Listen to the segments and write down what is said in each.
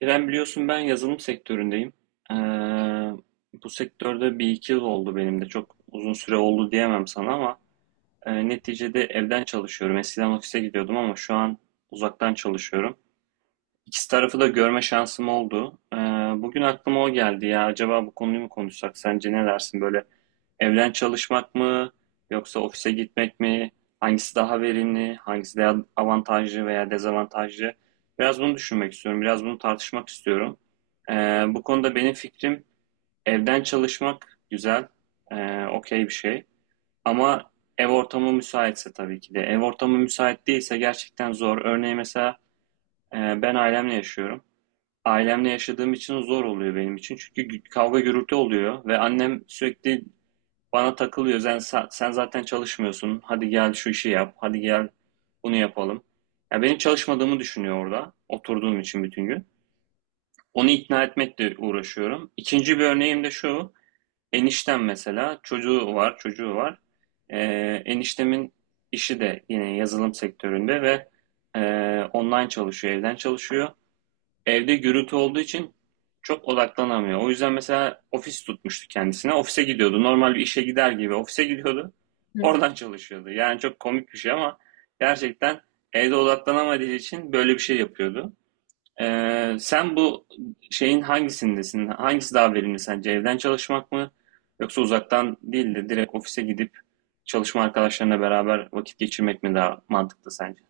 İrem biliyorsun ben yazılım sektöründeyim. Ee, Bu sektörde bir iki yıl oldu benim de. Çok uzun süre oldu diyemem sana ama neticede evden çalışıyorum. Eskiden ofise gidiyordum ama şu an uzaktan çalışıyorum. İkisi tarafı da görme şansım oldu. Bugün aklıma o geldi ya. Acaba bu konuyu mu konuşsak? Sence ne dersin? Böyle evden çalışmak mı yoksa ofise gitmek mi? Hangisi daha verimli? Hangisi daha avantajlı veya dezavantajlı? Biraz bunu düşünmek istiyorum. Biraz bunu tartışmak istiyorum. Ee, Bu konuda benim fikrim evden çalışmak güzel, okey bir şey. Ama ev ortamı müsaitse tabii ki de. Ev ortamı müsait değilse gerçekten zor. Örneğin mesela ben ailemle yaşıyorum. Ailemle yaşadığım için zor oluyor benim için. Çünkü kavga gürültü oluyor ve annem sürekli bana takılıyor. Sen, sen zaten çalışmıyorsun. Hadi gel şu işi yap. Hadi gel bunu yapalım. Ya benim çalışmadığımı düşünüyor orada. Oturduğum için bütün gün. Onu ikna etmekle uğraşıyorum. İkinci bir örneğim de şu. Eniştem mesela çocuğu var. Ee, Eniştemin işi de yine yazılım sektöründe ve e, online çalışıyor, evden çalışıyor. Evde gürültü olduğu için çok odaklanamıyor. O yüzden mesela ofis tutmuştu kendisine. Ofise gidiyordu. Normal bir işe gider gibi ofise gidiyordu. Hı. Oradan çalışıyordu. Yani çok komik bir şey ama gerçekten evde odaklanamadığı için böyle bir şey yapıyordu. Sen bu şeyin hangisindesin? Hangisi daha verimli sence? Evden çalışmak mı? Yoksa uzaktan değil de direkt ofise gidip çalışma arkadaşlarına beraber vakit geçirmek mi daha mantıklı sence?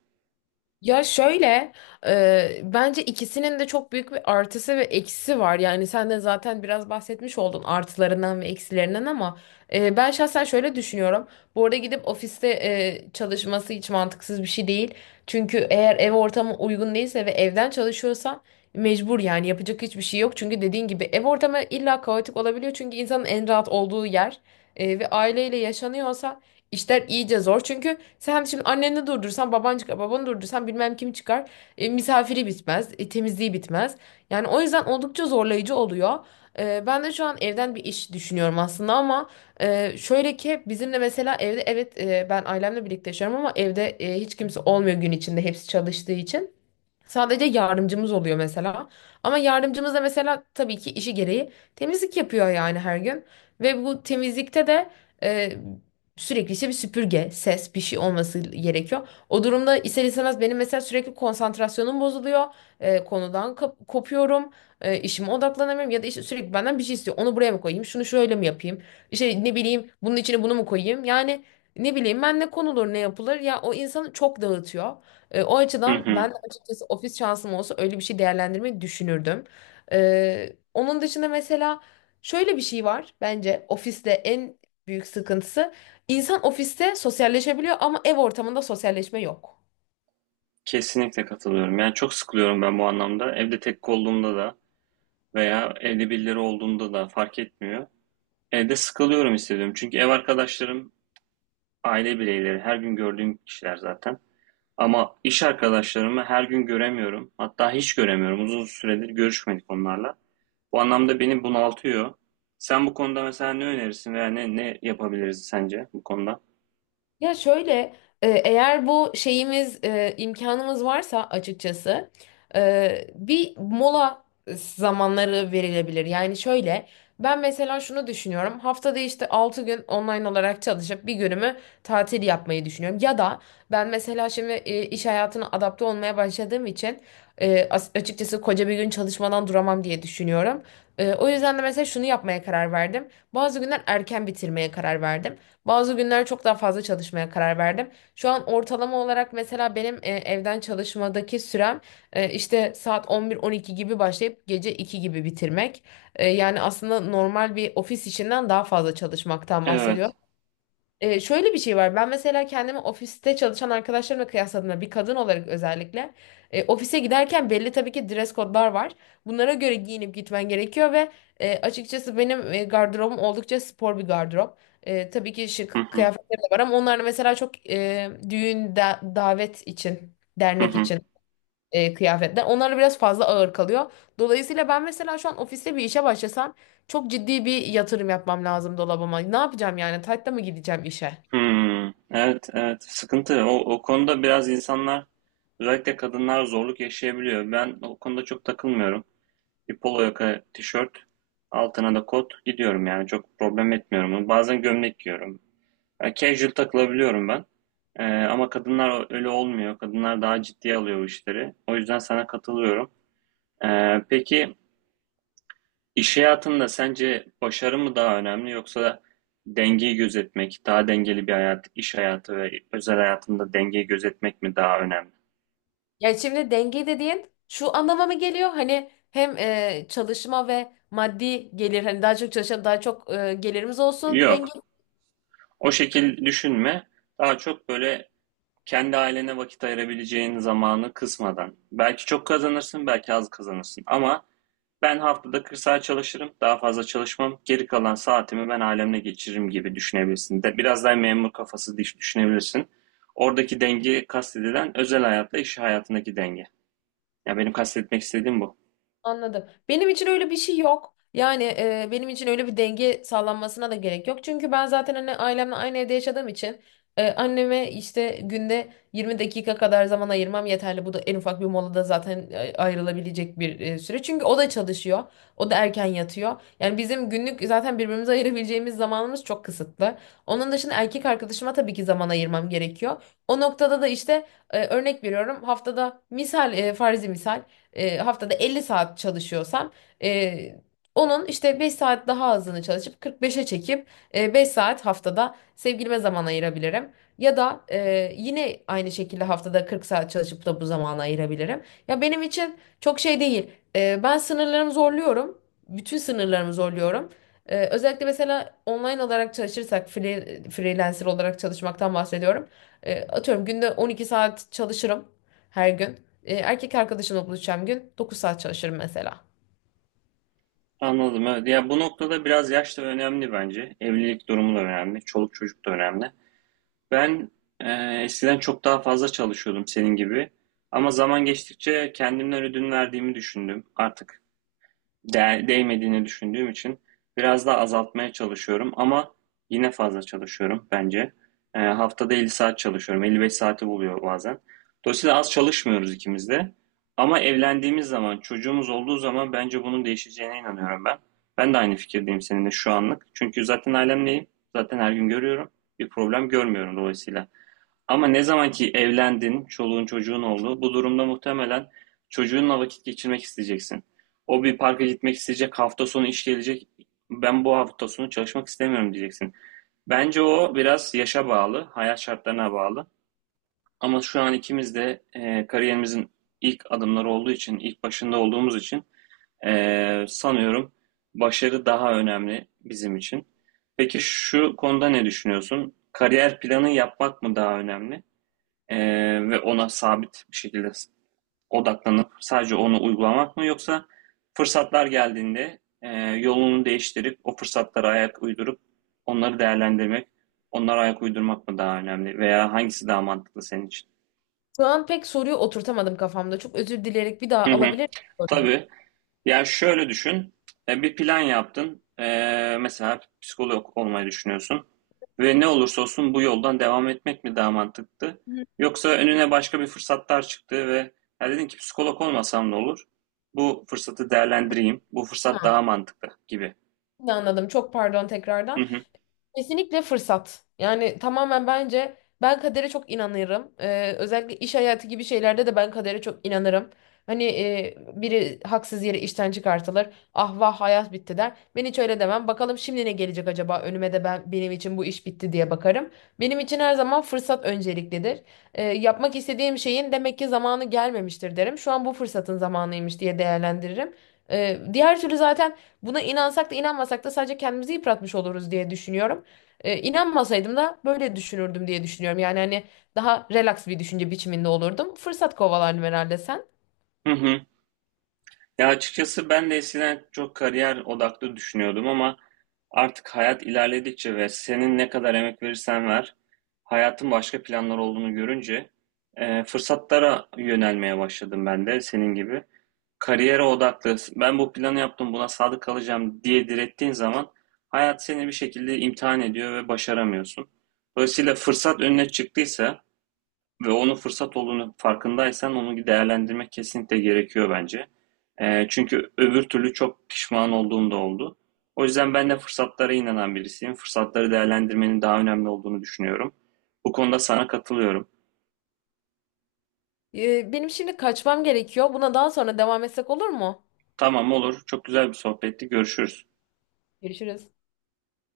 Ya şöyle, bence ikisinin de çok büyük bir artısı ve eksisi var. Yani sen de zaten biraz bahsetmiş oldun artılarından ve eksilerinden ama ben şahsen şöyle düşünüyorum. Bu arada gidip ofiste çalışması hiç mantıksız bir şey değil. Çünkü eğer ev ortamı uygun değilse ve evden çalışıyorsan mecbur, yani yapacak hiçbir şey yok. Çünkü dediğin gibi ev ortamı illa kaotik olabiliyor. Çünkü insanın en rahat olduğu yer ve aileyle yaşanıyorsa işler iyice zor. Çünkü sen şimdi anneni durdursan, baban çıkar, babanı durdursan bilmem kim çıkar. Misafiri bitmez, temizliği bitmez. Yani o yüzden oldukça zorlayıcı oluyor. Ben de şu an evden bir iş düşünüyorum aslında, ama şöyle ki bizim de mesela evde, evet, ben ailemle birlikte yaşıyorum ama evde hiç kimse olmuyor gün içinde, hepsi çalıştığı için. Sadece yardımcımız oluyor mesela. Ama yardımcımız da mesela tabii ki işi gereği temizlik yapıyor yani her gün. Ve bu temizlikte de e, sürekli işte bir süpürge, ses, bir şey olması gerekiyor. O durumda ister istemez benim mesela sürekli konsantrasyonum bozuluyor. Konudan kopuyorum. İşime odaklanamıyorum ya da işte sürekli benden bir şey istiyor. Onu buraya mı koyayım? Şunu şöyle mi yapayım? İşte ne bileyim bunun içine bunu mu koyayım? Yani ne bileyim ben, ne konulur ne yapılır, ya o insanı çok dağıtıyor. O Hı açıdan hı. ben açıkçası ofis şansım olsa öyle bir şey değerlendirmeyi düşünürdüm. Onun dışında mesela şöyle bir şey var, bence ofiste en büyük sıkıntısı, insan ofiste sosyalleşebiliyor ama ev ortamında sosyalleşme yok. Kesinlikle katılıyorum. Yani çok sıkılıyorum ben bu anlamda. Evde tek olduğumda da veya evde birileri olduğunda da fark etmiyor. Evde sıkılıyorum hissediyorum. Çünkü ev arkadaşlarım aile bireyleri. Her gün gördüğüm kişiler zaten. Ama iş arkadaşlarımı her gün göremiyorum. Hatta hiç göremiyorum. Uzun süredir görüşmedik onlarla. Bu anlamda beni bunaltıyor. Sen bu konuda mesela ne önerirsin veya ne yapabiliriz sence bu konuda? Ya şöyle, eğer bu şeyimiz, imkanımız varsa açıkçası bir mola zamanları verilebilir. Yani şöyle, ben mesela şunu düşünüyorum: haftada işte 6 gün online olarak çalışıp bir günümü tatil yapmayı düşünüyorum. Ya da ben mesela şimdi iş hayatına adapte olmaya başladığım için açıkçası koca bir gün çalışmadan duramam diye düşünüyorum. O yüzden de mesela şunu yapmaya karar verdim. Bazı günler erken bitirmeye karar verdim. Bazı günler çok daha fazla çalışmaya karar verdim. Şu an ortalama olarak mesela benim evden çalışmadaki sürem işte saat 11-12 gibi başlayıp gece 2 gibi bitirmek. Yani aslında normal bir ofis işinden daha fazla çalışmaktan Evet. bahsediyorum. Şöyle bir şey var. Ben mesela kendimi ofiste çalışan arkadaşlarımla kıyasladığımda, bir kadın olarak özellikle ofise giderken belli tabii ki dress code'lar var. Bunlara göre giyinip gitmen gerekiyor ve açıkçası benim gardırobum oldukça spor bir gardırop. Tabii ki Hı şık hı. kıyafetlerim de var ama onlar da mesela çok düğün, davet için, Hı dernek hı. için kıyafetler. Onlar da biraz fazla ağır kalıyor. Dolayısıyla ben mesela şu an ofiste bir işe başlasam çok ciddi bir yatırım yapmam lazım dolabıma. Ne yapacağım yani? Taytta mı gideceğim işe? Hmm, evet, evet. Sıkıntı. O konuda biraz insanlar, özellikle kadınlar zorluk yaşayabiliyor. Ben o konuda çok takılmıyorum. Bir polo yaka tişört, altına da kot gidiyorum yani. Çok problem etmiyorum. Bazen gömlek giyiyorum. Yani casual takılabiliyorum ben. Ama kadınlar öyle olmuyor. Kadınlar daha ciddiye alıyor bu işleri. O yüzden sana katılıyorum. Peki İş hayatında sence başarı mı daha önemli yoksa dengeyi gözetmek, daha dengeli bir hayat, iş hayatı ve özel hayatında dengeyi gözetmek mi daha önemli? Yani şimdi denge dediğin şu anlama mı geliyor? Hani hem çalışma ve maddi gelir, hani daha çok çalışalım daha çok gelirimiz olsun. Yok. O şekil düşünme. Daha çok böyle kendi ailene vakit ayırabileceğin zamanı kısmadan. Belki çok kazanırsın, belki az kazanırsın ama ben haftada 40 saat çalışırım, daha fazla çalışmam. Geri kalan saatimi ben ailemle geçiririm gibi düşünebilirsin. De, biraz daha memur kafası düşünebilirsin. Oradaki denge kastedilen özel hayatla iş hayatındaki denge. Ya benim kastetmek istediğim bu. Anladım. Benim için öyle bir şey yok. Yani benim için öyle bir denge sağlanmasına da gerek yok. Çünkü ben zaten hani ailemle aynı evde yaşadığım için anneme işte günde 20 dakika kadar zaman ayırmam yeterli. Bu da en ufak bir molada zaten ayrılabilecek bir süre. Çünkü o da çalışıyor. O da erken yatıyor. Yani bizim günlük zaten birbirimize ayırabileceğimiz zamanımız çok kısıtlı. Onun dışında erkek arkadaşıma tabii ki zaman ayırmam gerekiyor. O noktada da işte, örnek veriyorum, haftada misal, farzi misal, haftada 50 saat çalışıyorsam e, onun işte 5 saat daha azını çalışıp 45'e çekip 5 saat haftada sevgilime zaman ayırabilirim. Ya da yine aynı şekilde haftada 40 saat çalışıp da bu zamanı ayırabilirim. Ya benim için çok şey değil. Ben sınırlarımı zorluyorum. Bütün sınırlarımı zorluyorum. Özellikle mesela online olarak çalışırsak, freelancer olarak çalışmaktan bahsediyorum. Atıyorum günde 12 saat çalışırım her gün. Erkek arkadaşımla buluşacağım gün 9 saat çalışırım mesela. Anladım evet. Ya bu noktada biraz yaş da önemli bence. Evlilik durumu da önemli. Çoluk çocuk da önemli. Ben e, eskiden çok daha fazla çalışıyordum senin gibi. Ama zaman geçtikçe kendimden ödün verdiğimi düşündüm. Artık değmediğini düşündüğüm için biraz daha azaltmaya çalışıyorum ama yine fazla çalışıyorum bence. Haftada 50 saat çalışıyorum. 55 saati buluyor bazen. Dolayısıyla az çalışmıyoruz ikimiz de. Ama evlendiğimiz zaman, çocuğumuz olduğu zaman bence bunun değişeceğine inanıyorum ben. Ben de aynı fikirdeyim seninle şu anlık. Çünkü zaten ailemleyim. Zaten her gün görüyorum. Bir problem görmüyorum dolayısıyla. Ama ne zaman ki evlendin, çoluğun çocuğun oldu, bu durumda muhtemelen çocuğunla vakit geçirmek isteyeceksin. O bir parka gitmek isteyecek, hafta sonu iş gelecek, ben bu hafta sonu çalışmak istemiyorum diyeceksin. Bence o biraz yaşa bağlı, hayat şartlarına bağlı. Ama şu an ikimiz de kariyerimizin ilk adımları olduğu için, ilk başında olduğumuz için sanıyorum başarı daha önemli bizim için. Peki şu konuda ne düşünüyorsun? Kariyer planı yapmak mı daha önemli? Ee, Ve ona sabit bir şekilde odaklanıp sadece onu uygulamak mı yoksa fırsatlar geldiğinde yolunu değiştirip o fırsatlara ayak uydurup onları değerlendirmek, onlara ayak uydurmak mı daha önemli veya hangisi daha mantıklı senin için? Şu an pek soruyu oturtamadım kafamda. Çok özür dileyerek bir daha Hı hı. alabilir miyim soruyu? Tabii. Ya şöyle düşün, bir plan yaptın, mesela psikolog olmayı düşünüyorsun ve ne olursa olsun bu yoldan devam etmek mi daha mantıklı? Hı. Yoksa önüne başka bir fırsatlar çıktı ve ya dedin ki psikolog olmasam ne olur? Bu fırsatı değerlendireyim, bu fırsat daha Tamam. mantıklı gibi. Şimdi anladım. Çok pardon Hı tekrardan. hı, Kesinlikle fırsat. Yani tamamen bence ben kadere çok inanırım. Özellikle iş hayatı gibi şeylerde de ben kadere çok inanırım. Hani, biri haksız yere işten çıkartılır. Ah vah hayat bitti der. Ben hiç öyle demem. Bakalım şimdi ne gelecek acaba önüme de, ben benim için bu iş bitti diye bakarım. Benim için her zaman fırsat önceliklidir. Yapmak istediğim şeyin demek ki zamanı gelmemiştir derim. Şu an bu fırsatın zamanıymış diye değerlendiririm. Diğer türlü zaten, buna inansak da inanmasak da sadece kendimizi yıpratmış oluruz diye düşünüyorum. İnanmasaydım da böyle düşünürdüm diye düşünüyorum. Yani hani daha relax bir düşünce biçiminde olurdum. Fırsat kovalardım herhalde sen. hı hı. Ya açıkçası ben de eskiden çok kariyer odaklı düşünüyordum ama artık hayat ilerledikçe ve senin ne kadar emek verirsen ver, hayatın başka planlar olduğunu görünce fırsatlara yönelmeye başladım ben de senin gibi. Kariyere odaklı, ben bu planı yaptım, buna sadık kalacağım diye direttiğin zaman hayat seni bir şekilde imtihan ediyor ve başaramıyorsun. Dolayısıyla fırsat önüne çıktıysa ve onu fırsat olduğunu farkındaysan onu değerlendirmek kesinlikle gerekiyor bence. Çünkü öbür türlü çok pişman olduğum da oldu. O yüzden ben de fırsatlara inanan birisiyim. Fırsatları değerlendirmenin daha önemli olduğunu düşünüyorum. Bu konuda sana katılıyorum. Benim şimdi kaçmam gerekiyor. Buna daha sonra devam etsek olur mu? Tamam olur. Çok güzel bir sohbetti. Görüşürüz. Görüşürüz.